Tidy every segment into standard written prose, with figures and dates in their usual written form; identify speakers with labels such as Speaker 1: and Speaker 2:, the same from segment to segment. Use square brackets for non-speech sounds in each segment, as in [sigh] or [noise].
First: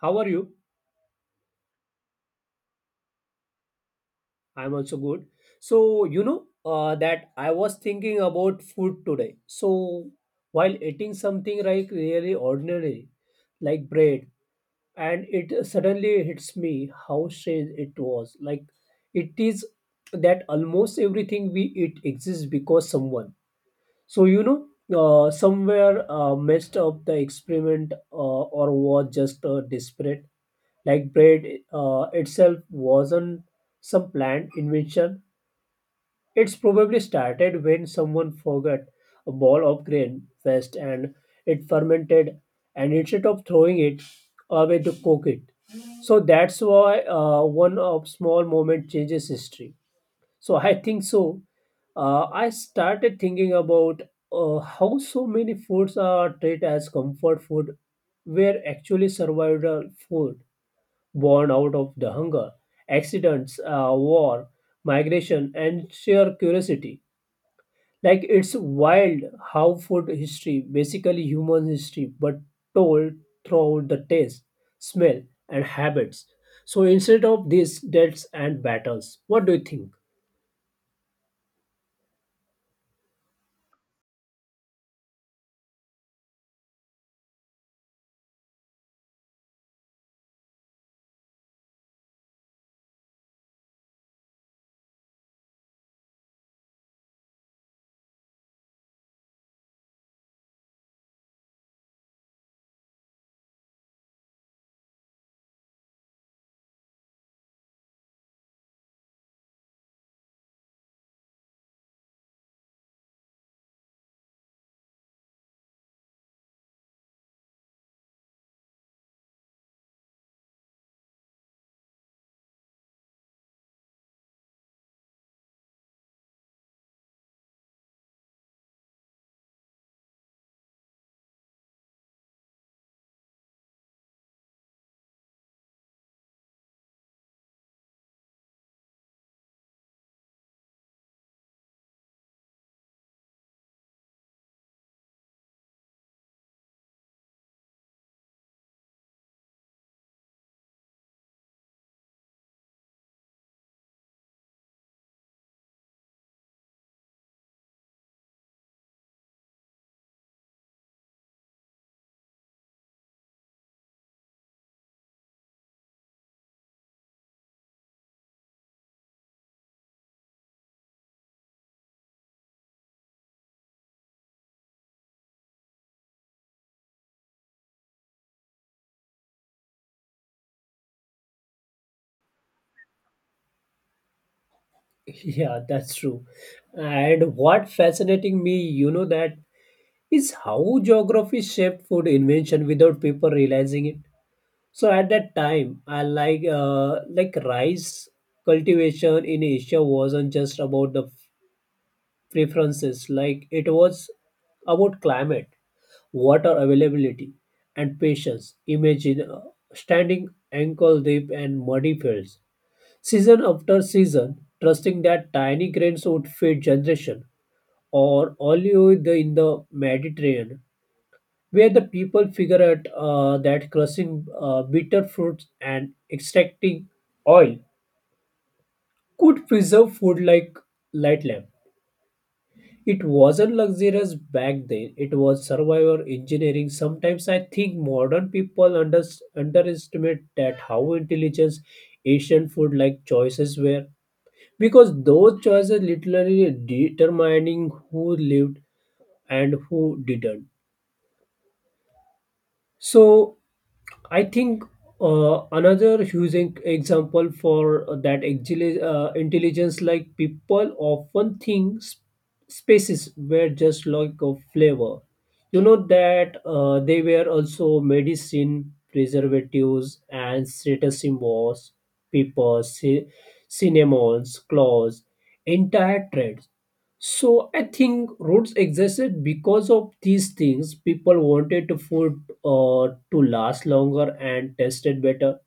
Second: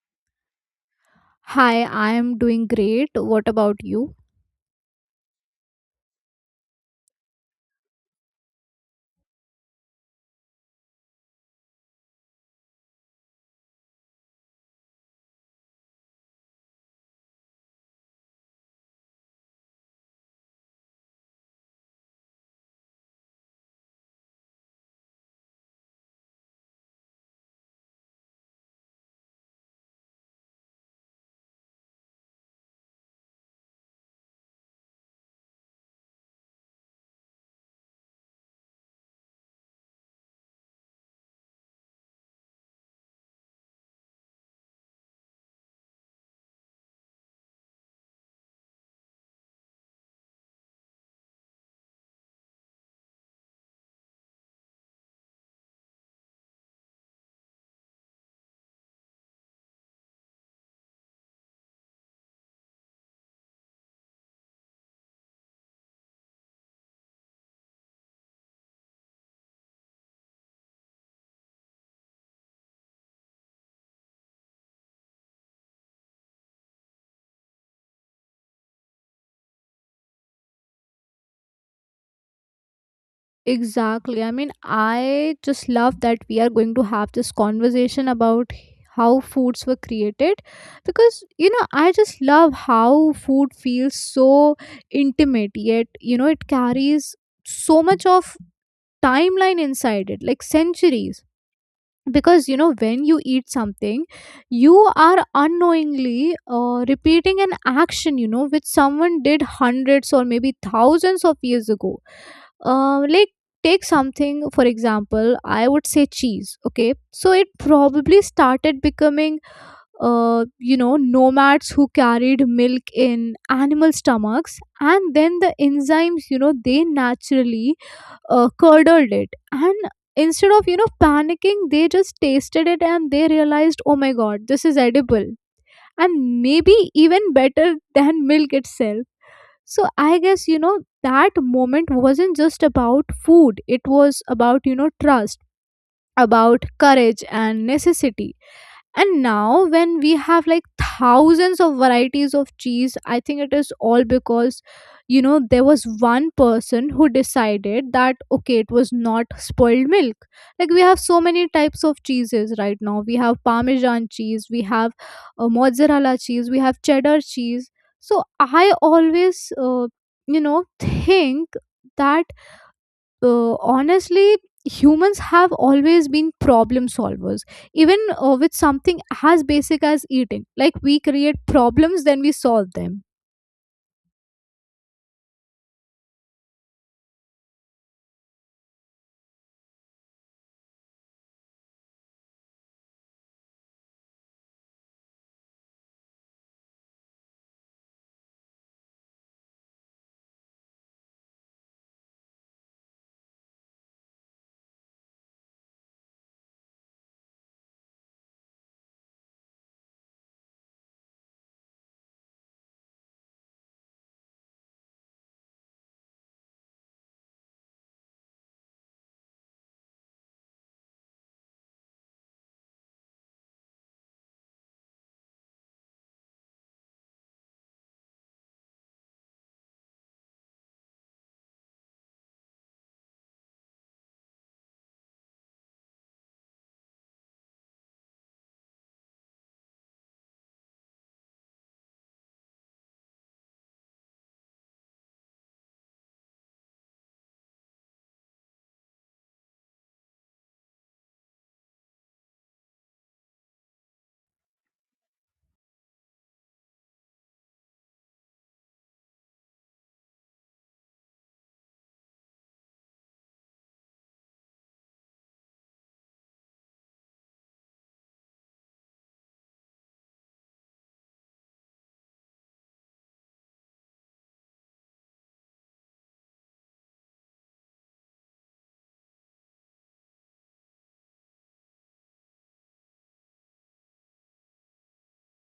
Speaker 1: How are you?
Speaker 2: Hi, I am doing great. What about you?
Speaker 1: I'm also good. That I was thinking about food today. While eating something like really ordinary, like bread, and it suddenly hits me how strange it was. Like, it is that almost everything we eat exists because someone. So, you know, Somewhere messed up the experiment or was just desperate. Like bread itself wasn't some planned invention. It's probably started when someone forgot a ball of grain first and it fermented, and instead of throwing it away to cook it. So that's why one of small moment changes history. So [laughs] I think so. I started thinking about how so many foods are treated as comfort food were actually survival food born out of the hunger, accidents, war, migration, and sheer curiosity. Like it's wild how food history, basically human history, but told throughout the taste, smell, and habits. So instead of these deaths and battles, what do you think?
Speaker 2: Exactly. I mean, I just love that we are going to have this conversation about how foods were created because I just love how food feels so intimate, yet it carries so much of timeline inside it, like centuries. Because when you eat something, you are unknowingly repeating an action which someone did hundreds or maybe thousands of years ago. Like, take something for example. I would say cheese. Okay, so it probably started becoming nomads who carried milk in animal stomachs, and then the enzymes they naturally curdled it. And instead of panicking, they just tasted it and they realized, oh my god, this is edible and maybe even better than milk itself. So I guess that moment wasn't just about food. It was about trust, about courage and necessity. And now when we have like thousands of varieties of cheese, I think it is all because there was one person who decided that okay, it was not spoiled milk. Like, we have so many types of cheeses right now. We have parmesan cheese, we have mozzarella cheese, we have cheddar cheese. So I always, think that, honestly, humans have always been problem solvers, even with something as basic as eating. Like, we create problems, then we solve them.
Speaker 1: [laughs] Yeah, that's true. And what fascinating me, you know, that is how geography shaped food invention without people realizing it. So at that time, I like rice cultivation in Asia wasn't just about the preferences. Like it was about climate, water availability, and patience. Imagine standing ankle deep and muddy fields, season after season, trusting that tiny grains would feed generation. Or olive in the Mediterranean where the people figure out that crushing bitter fruits and extracting oil could preserve food like light lamp. It wasn't luxurious back then. It was survival engineering. Sometimes I think modern people underestimate that how intelligent Asian food like choices were, because those choices literally determining who lived and who didn't. So I think another huge example for that intelligence, like people often think spaces were just like a flavor. You know that they were also medicine, preservatives, and status symbols, papers, cinnamons, clothes, entire trades, so I think roads existed because of these things. People wanted to food to last longer and tasted better.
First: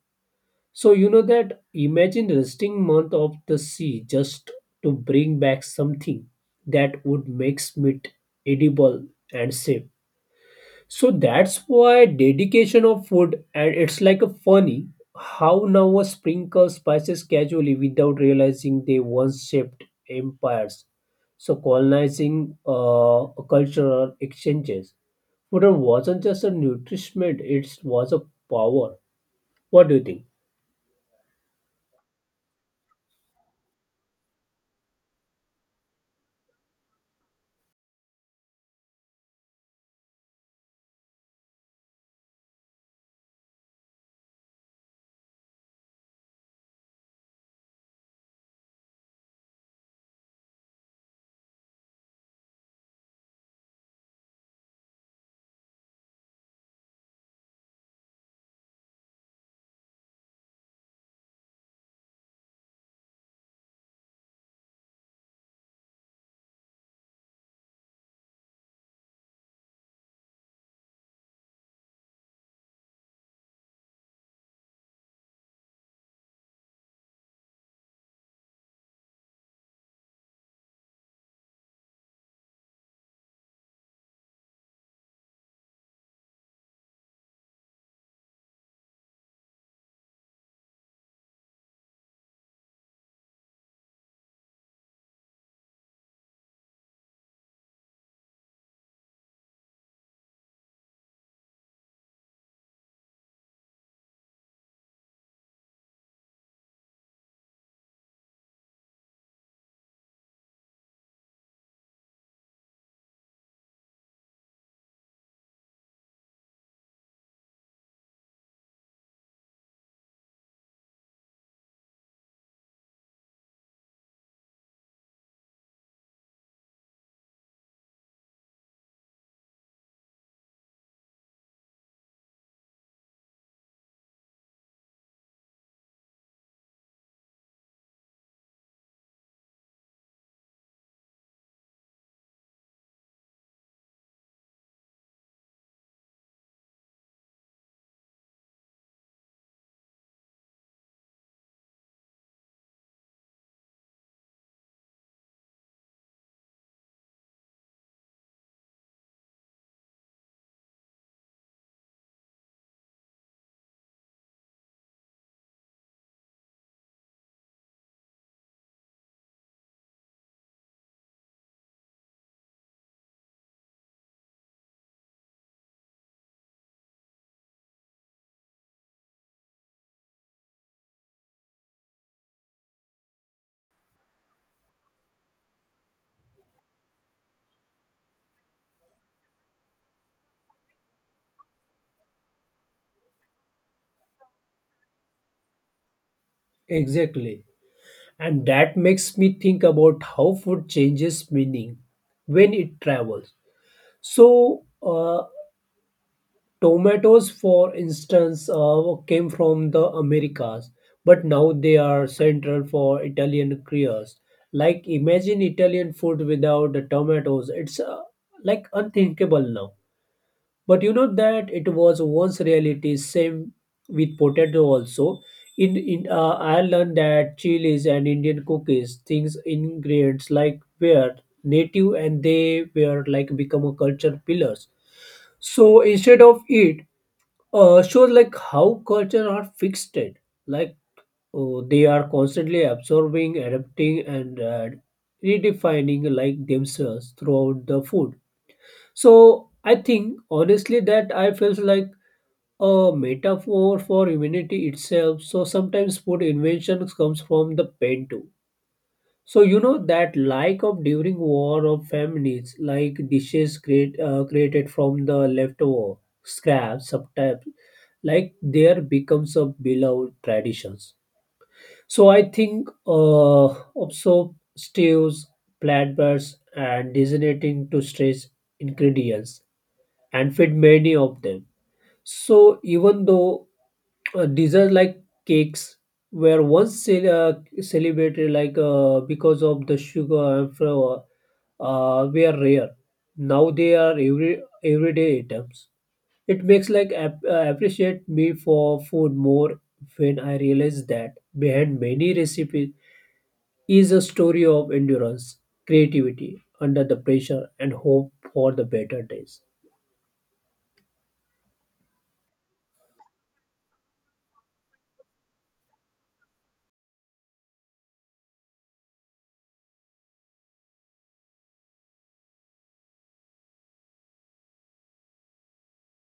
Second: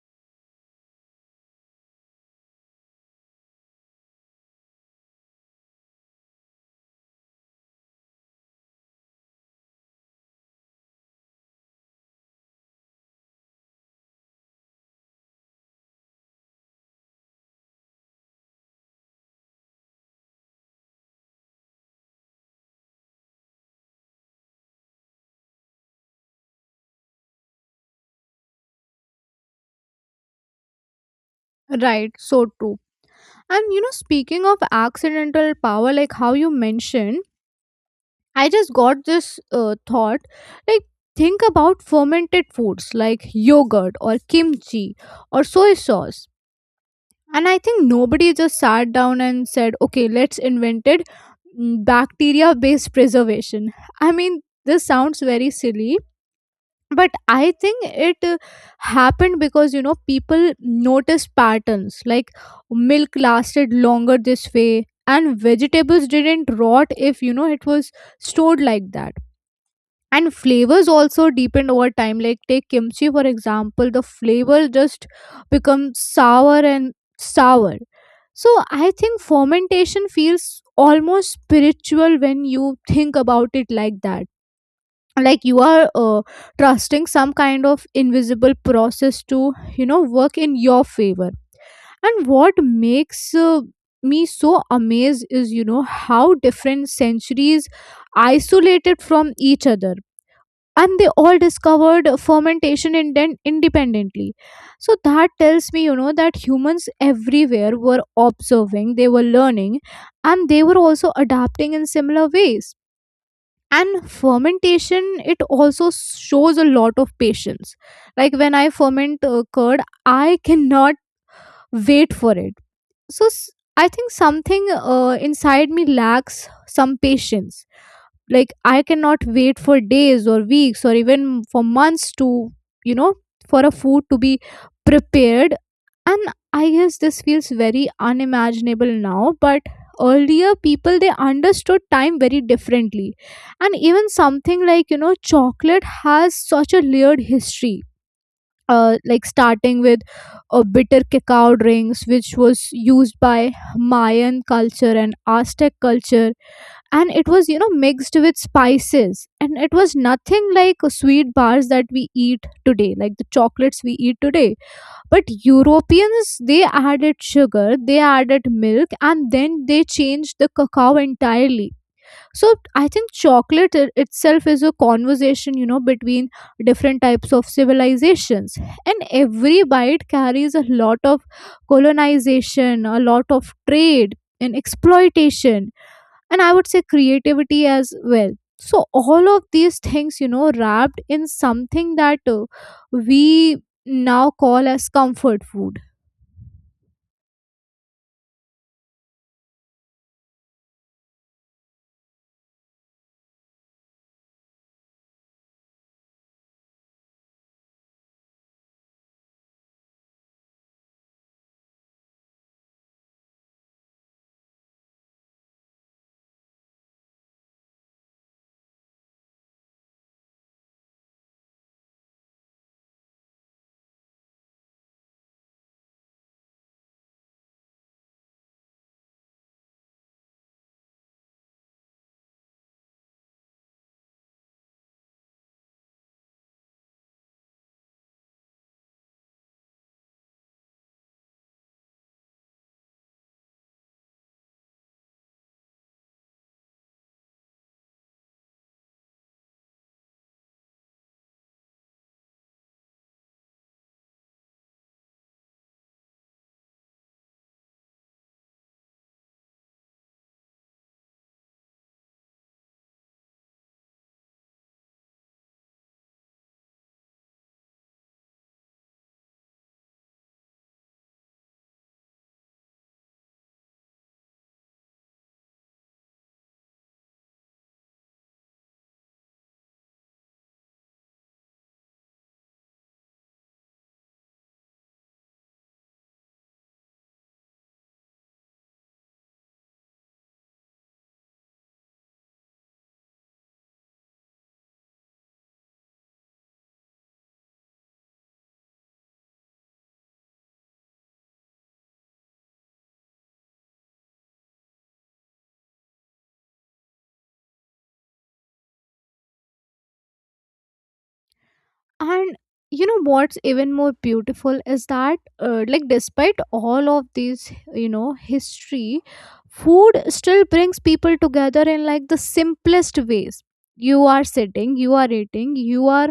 Speaker 1: So you know that imagine resting month of the sea just to bring back something that would make meat edible and safe. So that's why dedication of food, and it's like a funny how now a sprinkle spices casually without realizing they once shaped empires. So colonizing cultural exchanges. Food wasn't just a nutrition, it was a power. What do you think?
Speaker 2: Right, so true. And speaking of accidental power, like how you mentioned, I just got this thought, like, think about fermented foods like yogurt or kimchi or soy sauce. And I think nobody just sat down and said, okay, let's invented bacteria based preservation. I mean, this sounds very silly, but I think it happened because people noticed patterns, like milk lasted longer this way and vegetables didn't rot if it was stored like that, and flavors also deepened over time. Like, take kimchi for example. The flavor just becomes sour and sour. So I think fermentation feels almost spiritual when you think about it like that. Like, you are trusting some kind of invisible process to work in your favor. And what makes me so amazed is how different centuries isolated from each other, and they all discovered fermentation independently. So that tells me that humans everywhere were observing, they were learning, and they were also adapting in similar ways. And fermentation, it also shows a lot of patience. Like, when I ferment curd, I cannot wait for it. So I think something inside me lacks some patience. Like, I cannot wait for days or weeks or even for months to, you know for a food to be prepared. And I guess this feels very unimaginable now, but earlier people, they understood time very differently. And even something like, chocolate has such a layered history, like starting with bitter cacao drinks, which was used by Mayan culture and Aztec culture. And it was, mixed with spices, and it was nothing like sweet bars that we eat today, like the chocolates we eat today. But Europeans, they added sugar, they added milk, and then they changed the cacao entirely. So I think chocolate itself is a conversation, between different types of civilizations. And every bite carries a lot of colonization, a lot of trade and exploitation, and I would say creativity as well. So all of these things, wrapped in something that we now call as comfort food.
Speaker 1: Exactly. And that makes me think about how food changes meaning when it travels. So, tomatoes, for instance, came from the Americas, but now they are central for Italian cures. Like, imagine Italian food without the tomatoes. It's like unthinkable now. But you know that it was once reality. Same with potato also. In Ireland, that chilies and Indian cookies, things ingredients like were native and they were like become a culture pillars. So instead of it, sure, like how culture are fixed, like they are constantly absorbing, adapting, and redefining like themselves throughout the food. So I think honestly that I feels like a metaphor for humanity itself. So sometimes food invention comes from the pain too. So you know that like of during war of families, like created from the leftover scraps, sometimes like there becomes a beloved traditions. So I think also stews, platters, and designating to stress ingredients and feed many of them. So even though desserts like cakes were once celebrated like because of the sugar and flour were rare, now they are every everyday items. It makes appreciate me for food more when I realize that behind many recipes is a story of endurance, creativity under the pressure, and hope for the better days.
Speaker 2: And what's even more beautiful is that, like despite all of these, history, food still brings people together in like the simplest ways. You are sitting, you are eating, you are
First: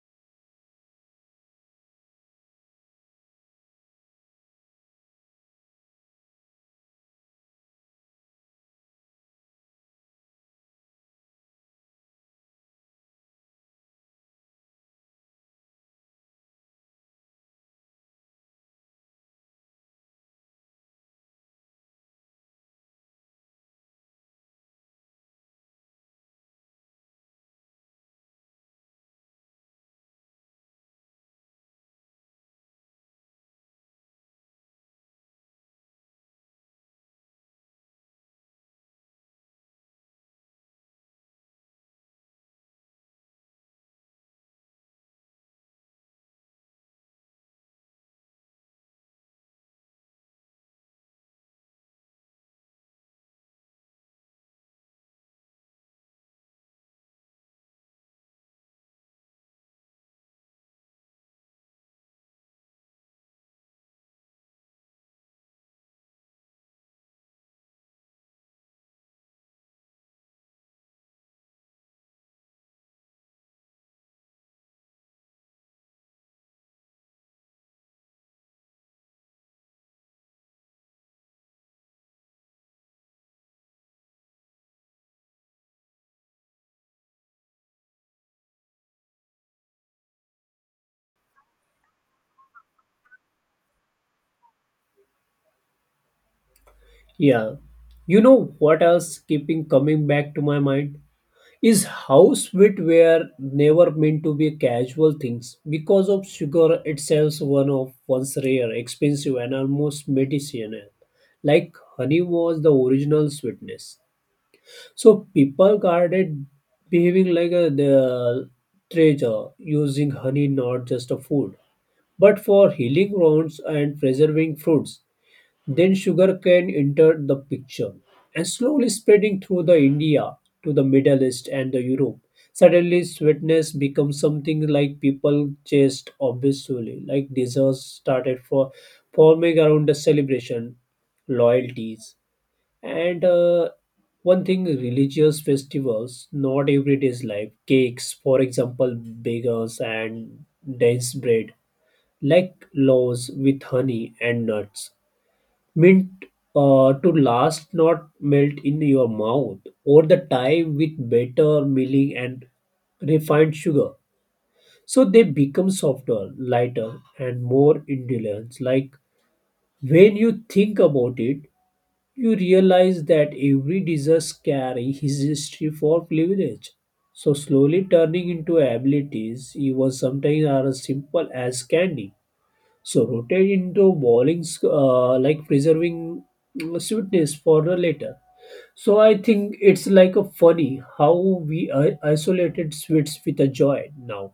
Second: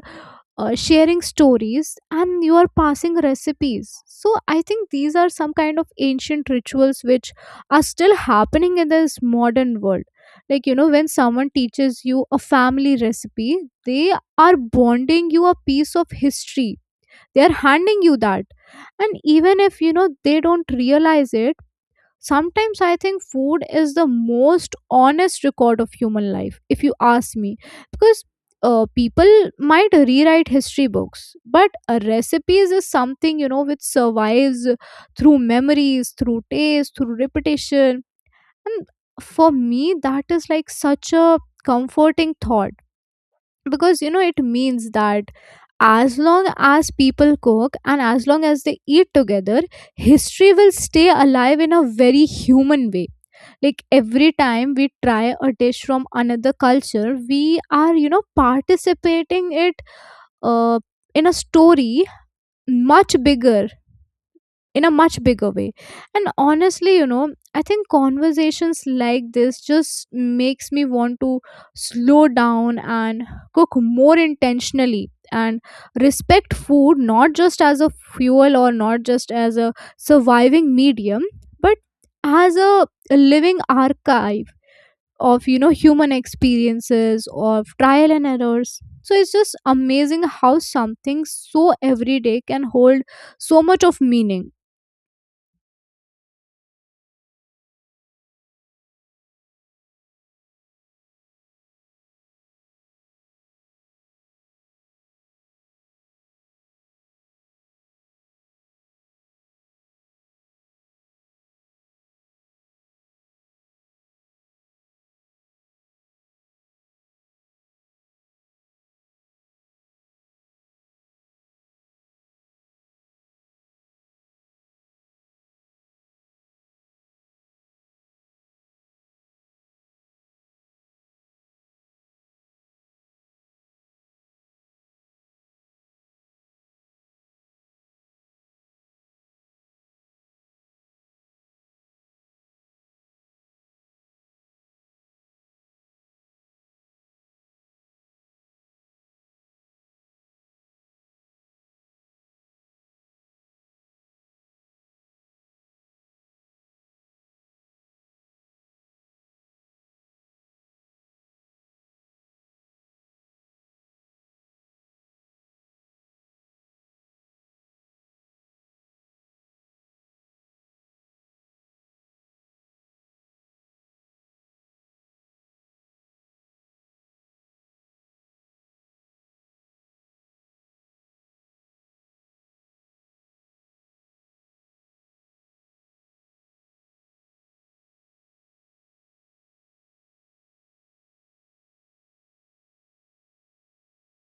Speaker 2: sharing stories, and you are passing recipes. So I think these are some kind of ancient rituals which are still happening in this modern world. Like, when someone teaches you a family recipe, they are bonding you a piece of history, they are handing you that. And even if they don't realize it, sometimes I think food is the most honest record of human life, if you ask me. Because people might rewrite history books, but recipes is something, which survives through memories, through taste, through repetition. And for me, that is like such a comforting thought. Because it means that as long as people cook and as long as they eat together, history will stay alive in a very human way. Like, every time we try a dish from another culture, we are, participating it, uh, in a story much bigger, in a much bigger way. And honestly, I think conversations like this just makes me want to slow down and cook more intentionally, and respect food not just as a fuel, or not just as a surviving medium, but as a living archive of, human experiences, of trial and errors. So it's just amazing how something so everyday can hold so much of meaning.
Speaker 1: Yeah. You know what else keeping coming back to my mind is how sweet were never meant to be casual things because of sugar itself one of once rare, expensive and almost medicinal. Like honey was the original sweetness. So people guarded behaving like a the treasure, using honey not just a food but for healing wounds and preserving fruits. Then sugarcane entered the picture and slowly spreading through the India to the Middle East and the Europe. Suddenly sweetness becomes something like people chased obviously, like desserts started for forming around the celebration, loyalties, and one thing religious festivals, not everyday's life. Cakes, for example, bagels and dense bread, like loaves with honey and nuts meant to last not melt in your mouth over the time with better milling and refined sugar, so they become softer lighter and more indulgent. Like when you think about it, you realize that every dessert carries his history for privilege, so slowly turning into abilities even sometimes are as simple as candy, so rotate into bowlings like preserving sweetness for the later. So I think it's like a funny how we isolated sweets with a joy now.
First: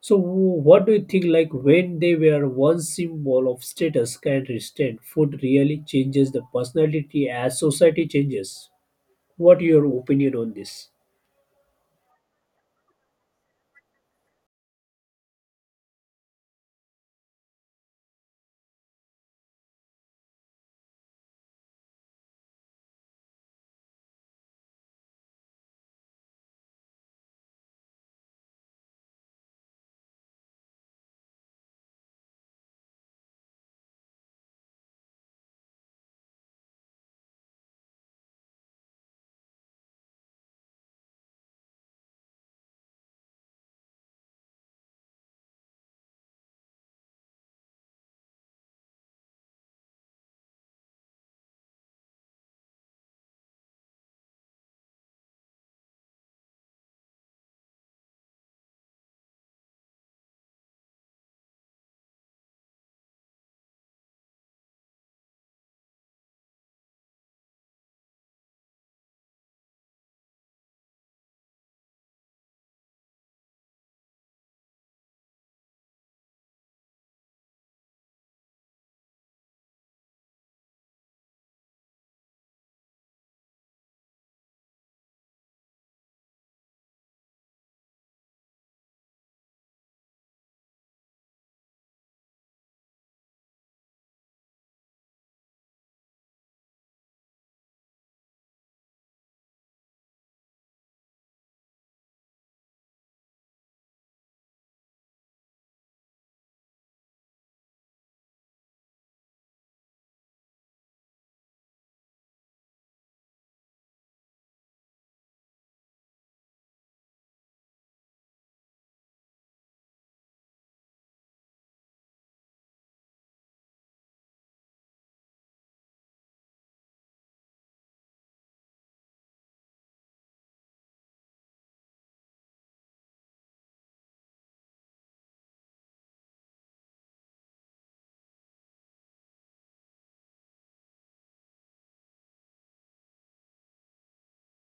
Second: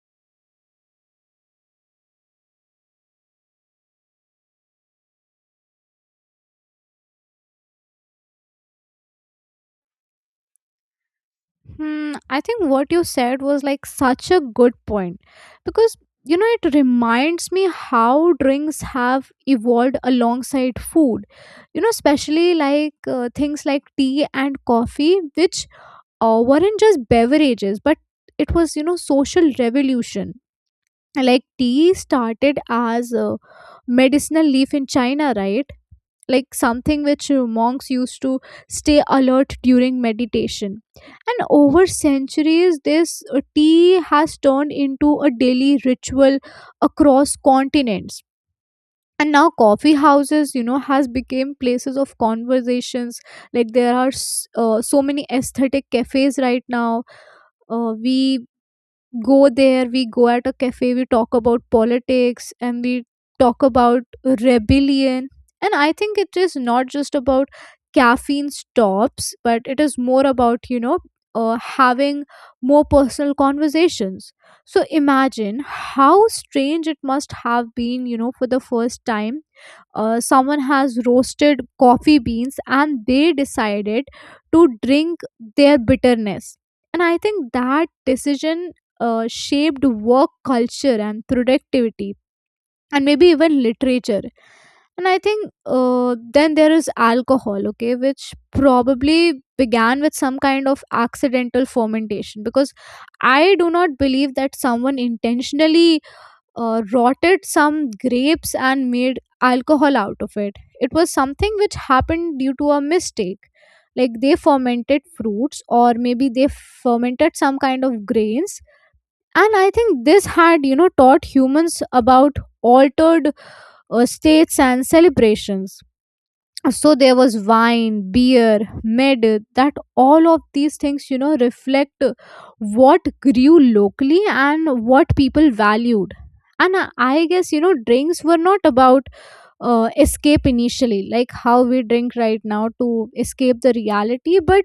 Speaker 1: So what do you think like when they were one symbol of status can restraint food really changes the personality as society changes? What your opinion on this?
Speaker 2: Hmm, I think what you said was like such a good point. Because it reminds me how drinks have evolved alongside food, especially like things like tea and coffee, which weren't just beverages, but it was, social revolution. Like, tea started as a medicinal leaf in China, right? Like something which monks used to stay alert during meditation. And over centuries, this tea has turned into a daily ritual across continents. And now coffee houses, has become places of conversations. Like, there are so many aesthetic cafes right now. We go there, we go at a cafe, we talk about politics, and we talk about rebellion. And I think it is not just about caffeine stops, but it is more about, you know, having more personal conversations. So imagine how strange it must have been, you know, for the first time someone has roasted coffee beans and they decided to drink their bitterness. And I think that decision shaped work culture and productivity, and maybe even literature. And I think then there is alcohol, okay, which probably began with some kind of accidental fermentation, because I do not believe that someone intentionally rotted some grapes and made alcohol out of it. It was something which happened due to a mistake. Like, they fermented fruits, or maybe they fermented some kind of grains. And I think this had, you know, taught humans about altered states and celebrations. So there was wine, beer, mid, that all of these things, you know, reflect what grew locally and what people valued. And I guess, you know, drinks were not about escape initially, like how we drink right now to escape the reality. But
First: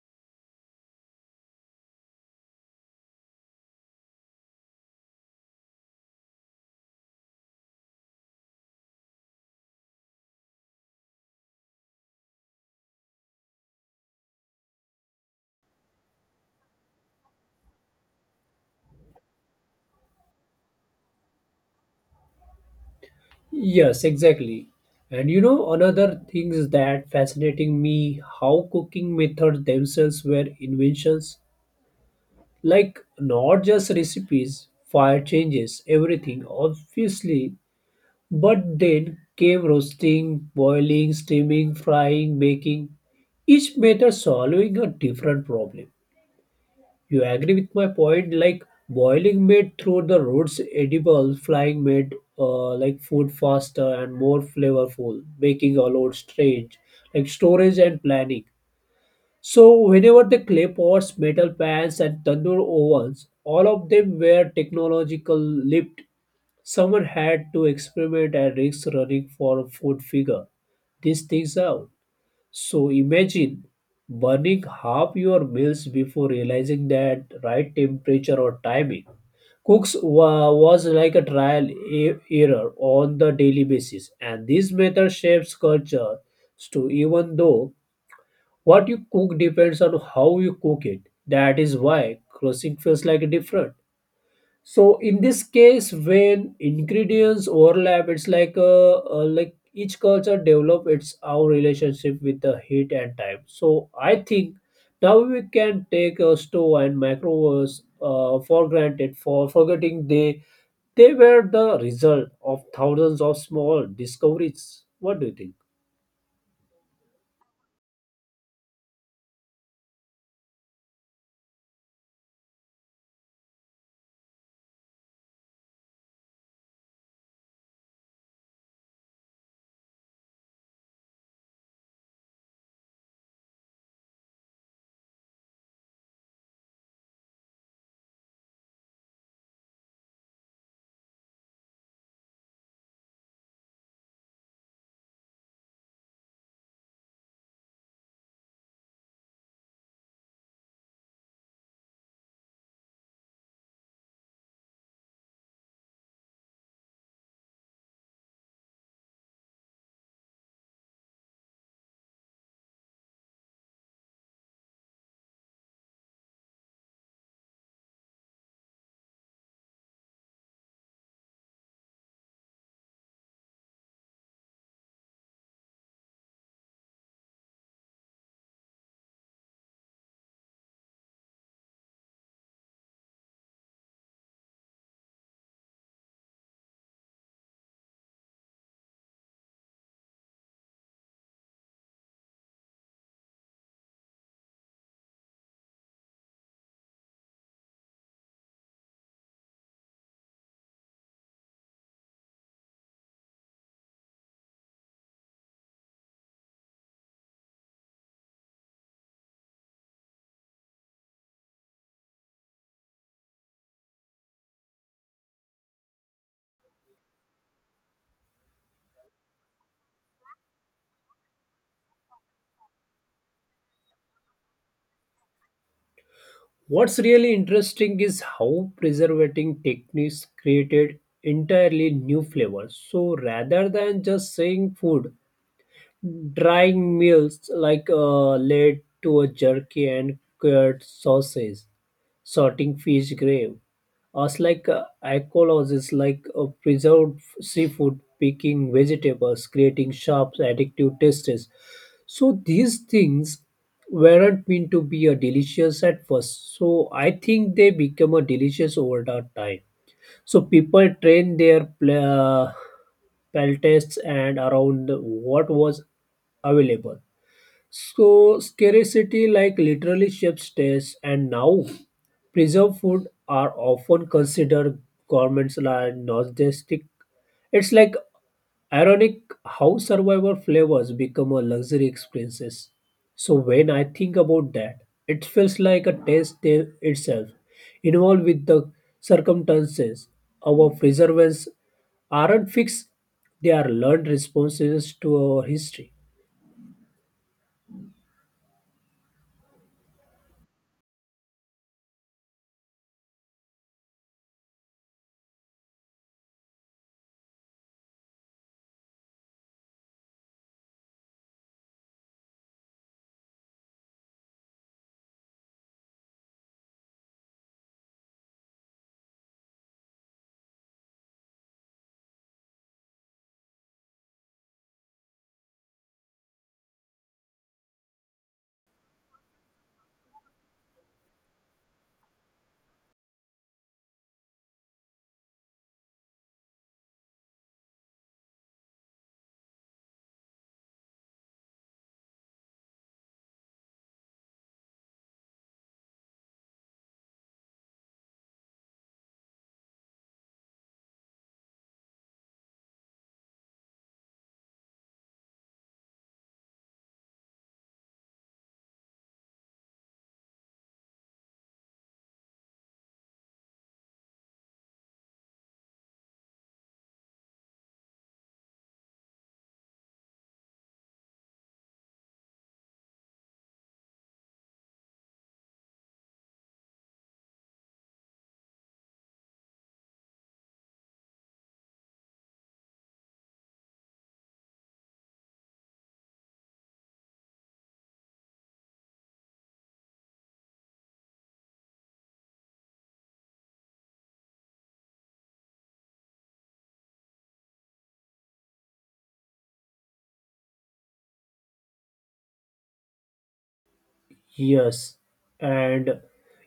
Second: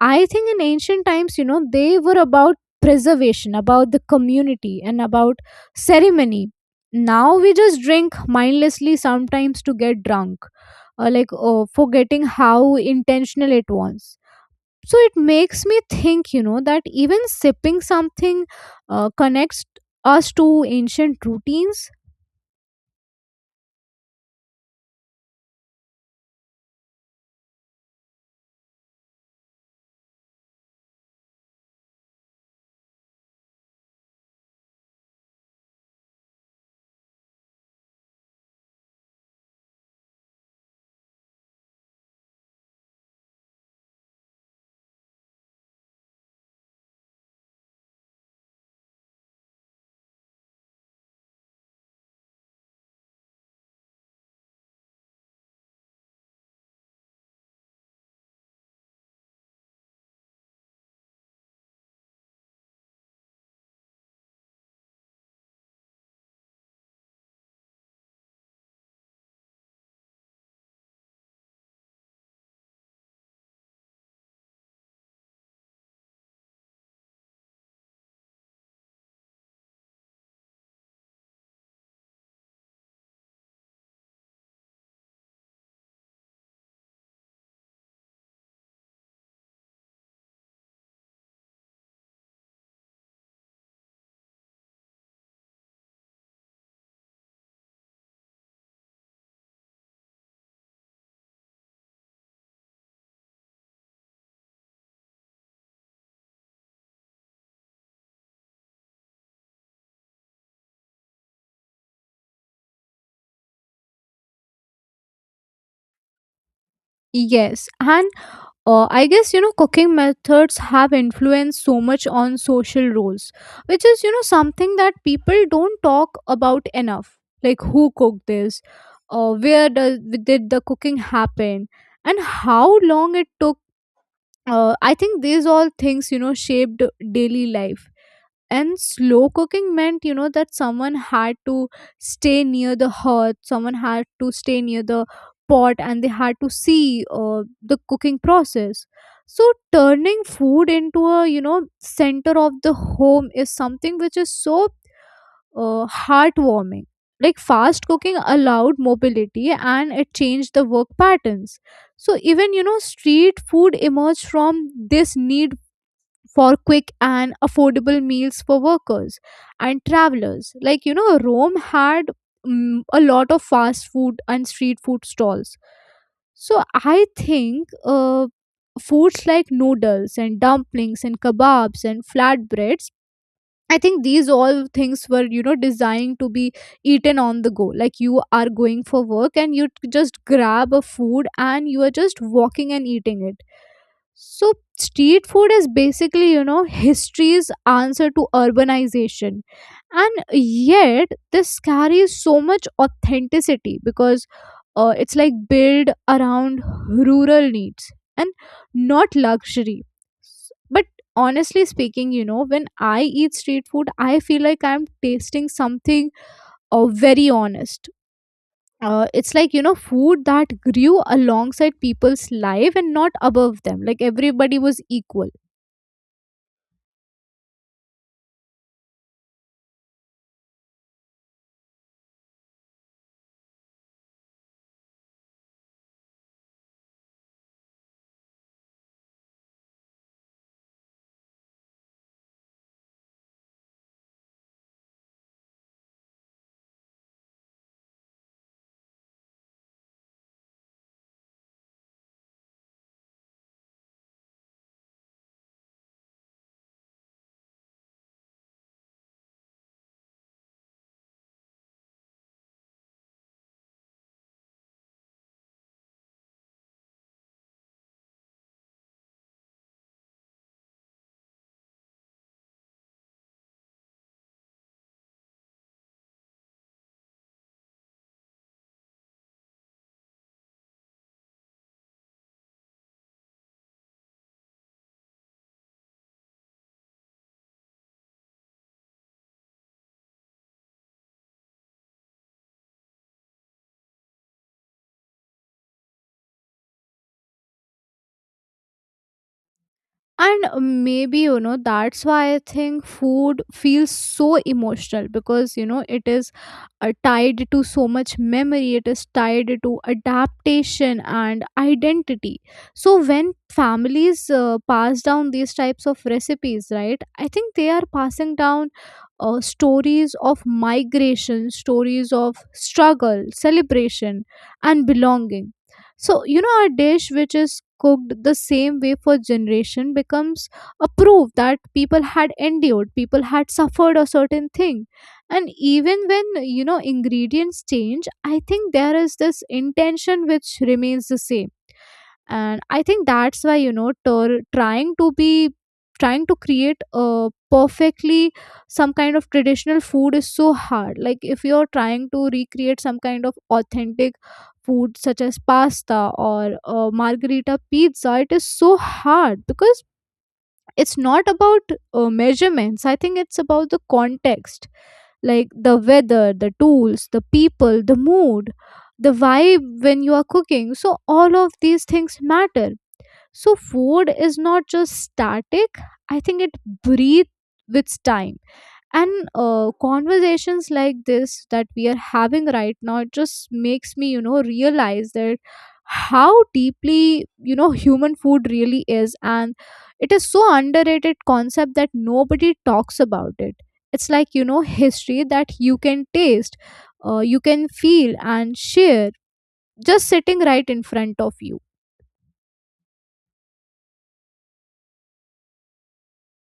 Speaker 2: I think in ancient times, you know, they were about preservation, about the community, and about ceremony. Now we just drink mindlessly sometimes to get drunk, or like forgetting how intentional it was. So it makes me think, you know, that even sipping something connects us to ancient routines.
Speaker 1: Yes, exactly. And you know, another thing is that fascinating me how cooking methods themselves were inventions. Like not just recipes, fire changes, everything, obviously. But then came roasting, boiling, steaming, frying, baking, each method solving a different problem. You agree with my point? Like boiling made through the roots edible, flying made like food faster and more flavorful, making a lot strange, like storage and planning. So whenever the clay pots, metal pans, and tandoor ovens, all of them were technological leaped. Someone had to experiment and risk running for a food figure. These things out. So imagine burning half your meals before realizing that right temperature or timing. Cooks was like a trial error on the daily basis, and this method shapes culture. So even though what you cook depends on how you cook it, that is why crossing feels like a different. So in this case, when ingredients overlap, it's like each culture develop its own relationship with the heat and time. So I think now we can take a stove and microwaves for granted for forgetting they were the result of thousands of small discoveries. What do you think?
Speaker 2: Yes, and I guess cooking methods have influenced so much on social roles, which is, something that people don't talk about enough. Like, who cooked this, where does, did the cooking happen, and how long it took. I think these all things, shaped daily life. And slow cooking meant, you know, that someone had to stay near the hearth, someone had to stay near the pot, and they had to see the cooking process. So, turning food into a, you know, center of the home is something which is so heartwarming. Like, fast cooking allowed mobility and it changed the work patterns. So, even, you know, street food emerged from this need for quick and affordable meals for workers and travelers. Like, you know, Rome had a lot of fast food and street food stalls. So I think foods like noodles and dumplings and kebabs and flatbreads. I think these all things were, you know, designed to be eaten on the go. Like, you are going for work and you just grab a food and you are just walking and eating it. So, street food is basically, you know, history's answer to urbanization. And yet, this carries so much authenticity because it's like built around rural needs and not luxury. But honestly speaking, you know, when I eat street food, I feel like I'm tasting something very honest. Uh, it's like, you know, food that grew alongside people's life and not above them, like everybody was equal.
Speaker 1: What's really interesting is how preservating techniques created entirely new flavors. So rather than just saying food, drying meals like led to a jerky and cured sausage, sorting fish grave. Us like is like preserved seafood, picking vegetables, creating sharp addictive tastes. So these things weren't meant to be a delicious at first. So I think they become a delicious over the time. So people train their peltests and around what was available. So scarcity like literally shapes taste and now preserved food are often considered governments like nostalgic. It's like ironic how survivor flavors become a luxury experiences. So when I think about that, it feels like a taste itself, involved with the circumstances. Our preservations aren't fixed; they are learned responses to our history.
Speaker 2: And maybe, you know, that's why I think food feels so emotional because, you know, it is tied to so much memory, it is tied to adaptation and identity. So, when families pass down these types of recipes, right, I think they are passing down stories of migration, stories of struggle, celebration, and belonging. So, you know, a dish which is cooked the same way for generation becomes a proof that people had endured, people had suffered a certain thing. And even when, you know, ingredients change, I think there is this intention which remains the same. And I think that's why, you know, trying to create a perfectly some kind of traditional food is so hard. Like if you're trying to recreate some kind of authentic food such as pasta or margherita pizza, it is so hard because it's not about measurements, I think it's about the context, like the weather, the tools, the people, the mood, the vibe when you are cooking. So all of these things matter. So food is not just static. I think it breathes with time. And conversations like this that we are having right now, it just makes me, you know, realize that how deeply, you know, human food really is, and it is so underrated concept that nobody talks about it. It's like, you know, history that you can taste, you can feel and share, just sitting right in front of you.
Speaker 1: Yes, and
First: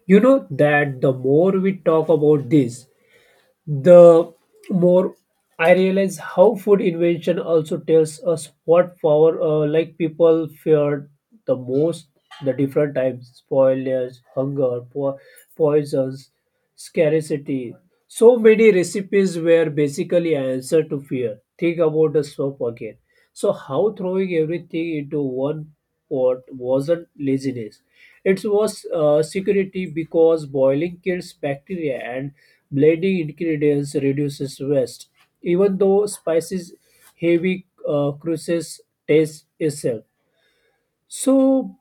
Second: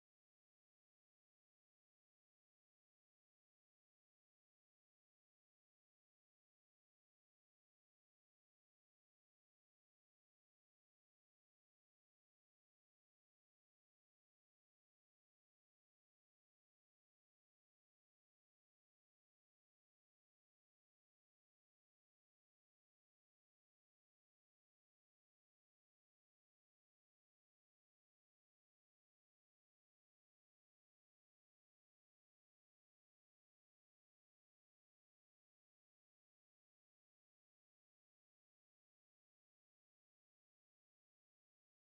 Speaker 1: you know that the more we talk about this, the more I realize how food invention also tells us what power like people feared the most the different types spoilers, hunger, poisons, scarcity. So many recipes were basically an answer to fear. Think about the soap again. So how throwing everything into one what wasn't laziness. It was security because boiling kills bacteria and blending ingredients reduces waste. Even though spices heavy cruises taste itself. So,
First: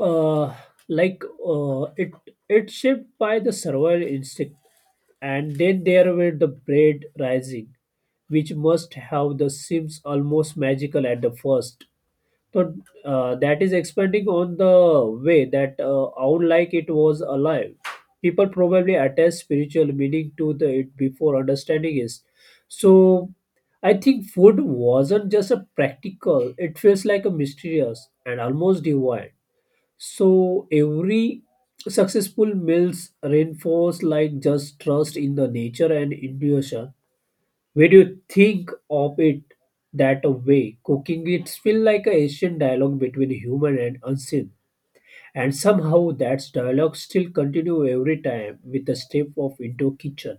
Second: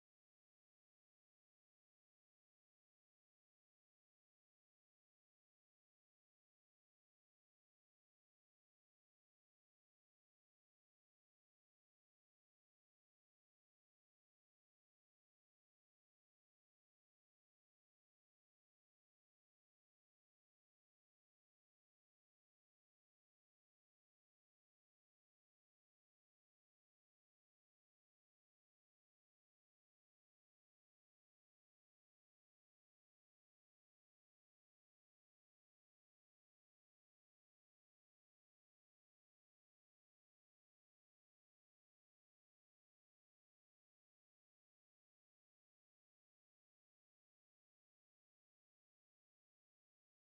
Speaker 1: uh, like it it shaped by the survival instinct, and then there were the bread rising, which must have the seems almost magical at the first. So that is expanding on the way that out like it was alive. People probably attach spiritual meaning to the, it before understanding it. So I think food wasn't just a practical, it feels like a mysterious and almost divine. So every successful meals reinforce like just trust in the nature and intuition when you think of it that way, cooking it feels like an ancient dialogue between human and unseen. And somehow that dialogue still continue every time with a step of into kitchen.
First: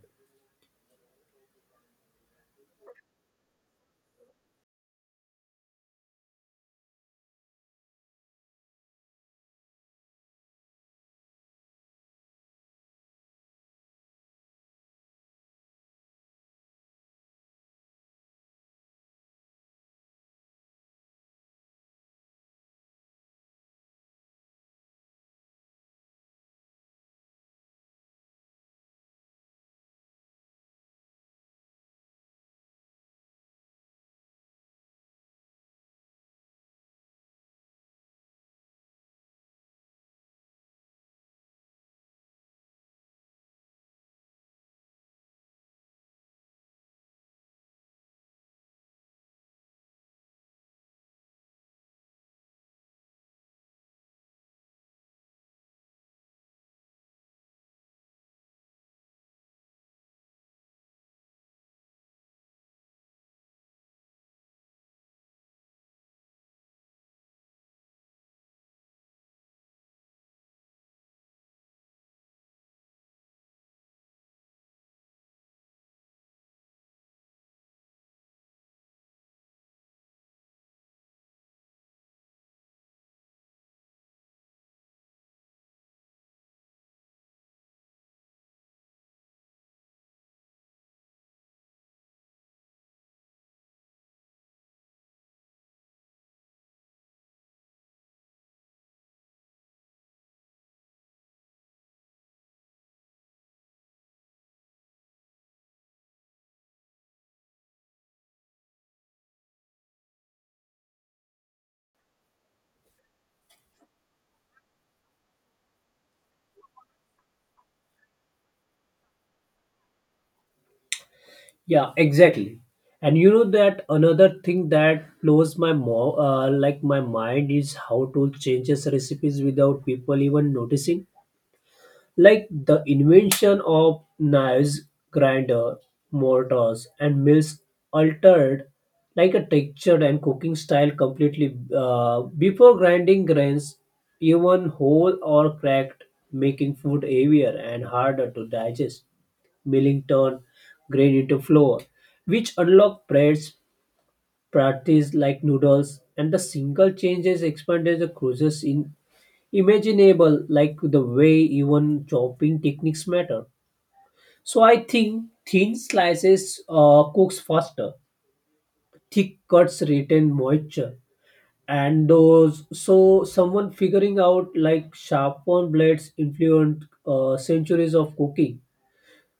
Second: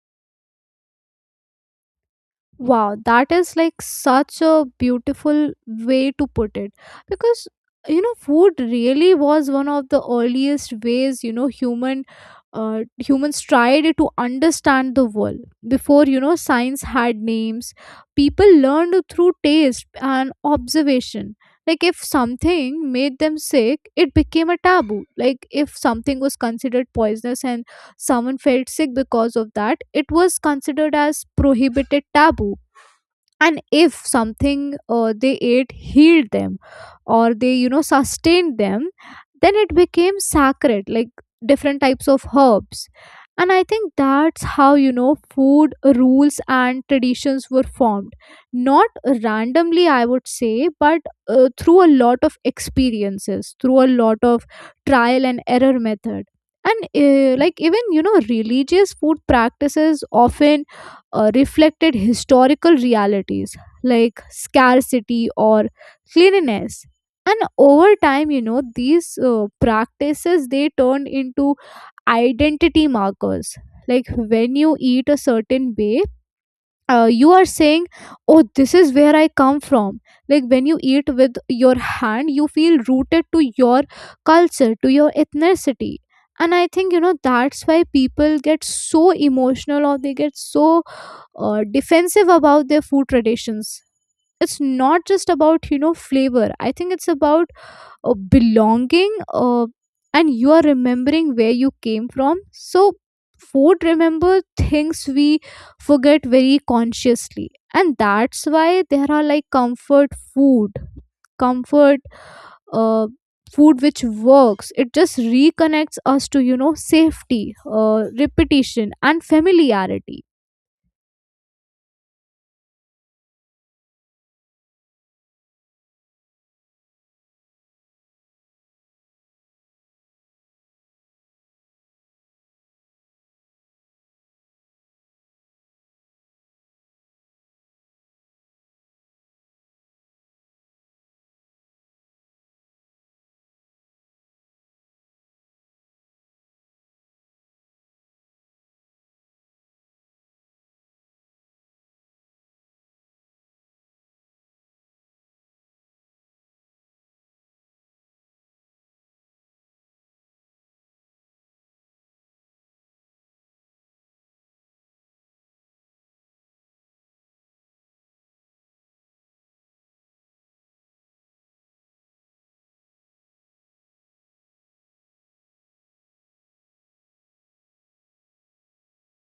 Speaker 2: Wow, that is like such a beautiful way to put it, because, you know, food really was one of the earliest ways, you know, humans tried to understand the world. Before, you know, science had names, people learned through taste and observation. Like if something made them sick, it became a taboo. Like if something was considered poisonous and someone felt sick because of that, it was considered as prohibited taboo. And if something they ate healed them or they, you know, sustained them, then it became sacred, like different types of herbs. And I think that's how, you know, food rules and traditions were formed, not randomly I would say, but through a lot of experiences, through a lot of trial and error method. And like even, you know, religious food practices often reflected historical realities like scarcity or cleanliness. And over time, you know, these practices, they turned into identity markers. Like when you eat a certain way, you are saying, oh, this is where I come from. Like when you eat with your hand, you feel rooted to your culture, to your ethnicity. And I think, you know, that's why people get so emotional or they get so defensive about their food traditions. It's not just about, you know, flavor, I think it's about belonging, and you are remembering where you came from. So food remember things we forget very consciously, and that's why there are like comfort food, comfort uh, food which works. It just reconnects us to, you know, safety, repetition and familiarity.
Speaker 1: Yeah, exactly. And you know that another thing that blows like my mind is how to change his recipes without people even noticing. Like the invention of knives, grinder, mortars, and mills altered like a texture and cooking style completely. Before grinding grains, even whole or cracked, making food heavier and harder to digest. Milling turned grain into flour, which unlocked breads, patties like noodles, and the single changes expanded the cruises in imaginable, like the way even chopping techniques matter. So I think thin slices cooks faster, thick cuts retain moisture, and those so someone figuring out like sharpened blades influenced centuries of cooking.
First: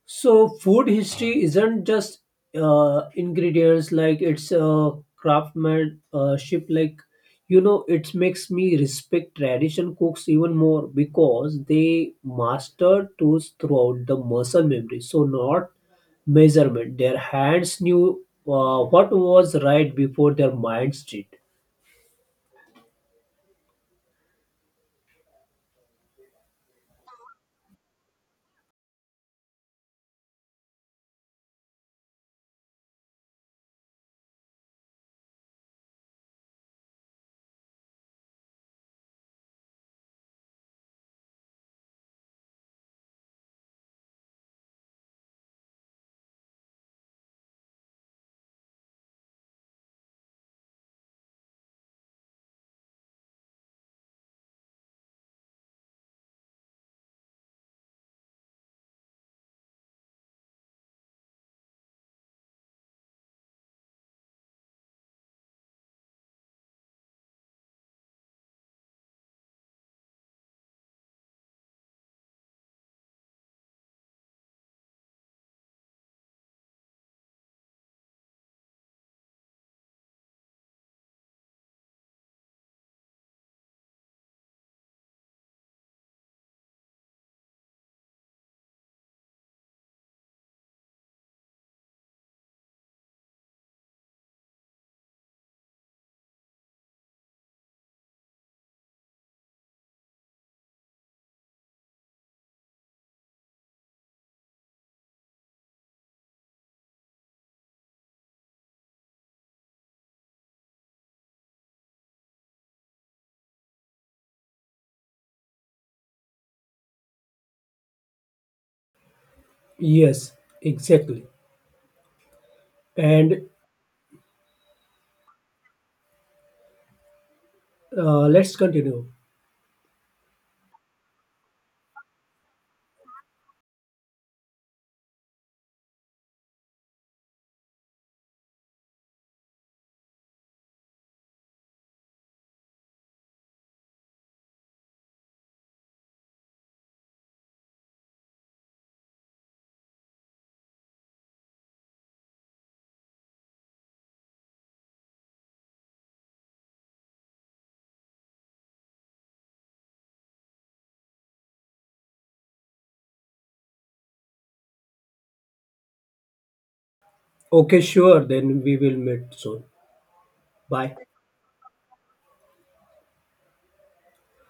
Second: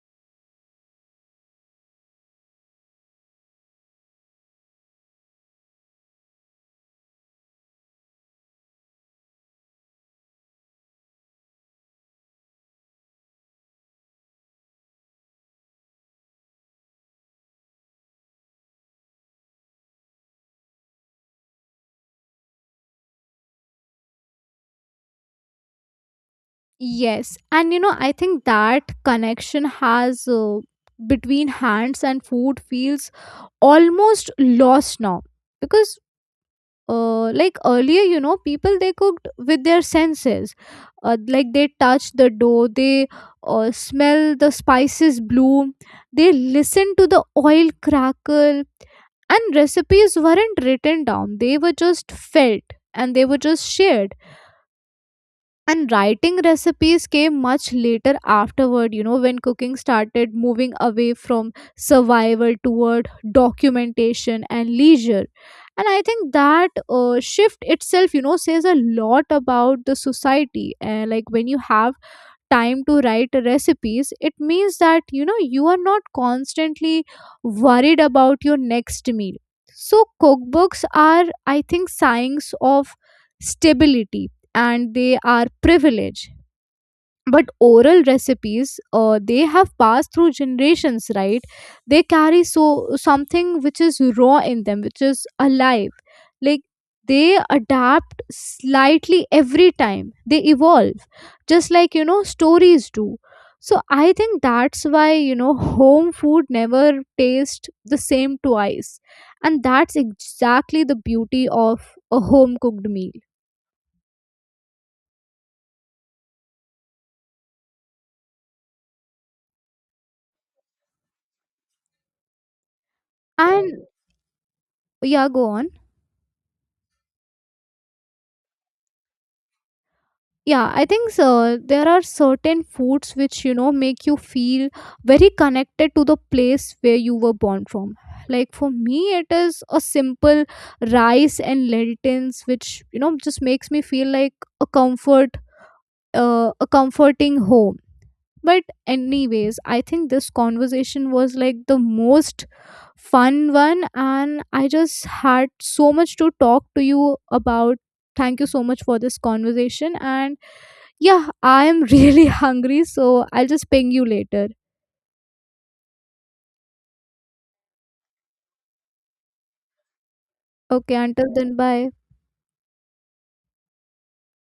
Speaker 1: So food history isn't just ingredients, like it's craftsmanship, like you know it makes me respect tradition cooks even more because they master tools throughout the muscle memory so not measurement their hands knew what was right before their minds did.
Speaker 2: Yes, and you know, I think that connection has, between hands and food, feels almost lost now, because like earlier, you know, people they cooked with their senses. Uh, like they touch the dough, they smell the spices bloom, they listen to the oil crackle, and recipes weren't written down, they were just felt and they were just shared. And writing recipes came much later afterward, you know, when cooking started moving away from survival toward documentation and leisure. And I think that shift itself, you know, says a lot about the society. And like when you have time to write recipes, it means that, you know, you are not constantly worried about your next meal. So cookbooks are, I think, signs of stability, and they are privilege. But oral recipes, they have passed through generations, right, they carry so something which is raw in them, which is alive. Like they adapt slightly every time, they evolve just like, you know, stories do. So I think that's why, you know, home food never tastes the same twice, and that's exactly the beauty of a home cooked meal.
Speaker 1: Yes, exactly. And
Speaker 2: And yeah, go on.
Speaker 1: let's continue.
Speaker 2: Yeah, I think so, there are certain foods which, you know, make you feel very connected to the place where you were born from. Like for me, it is a simple rice and lentils which, you know, just makes me feel like a comfort, a comforting home. But anyways, I think this conversation was like the most fun one, and I just had so much to talk to you about. Thank you so much for this conversation. And yeah, I am [laughs] really hungry, so I'll just ping you later.
Speaker 1: Okay, sure, then we will meet soon.
Speaker 2: Okay,
Speaker 1: Bye.
Speaker 2: until then, bye.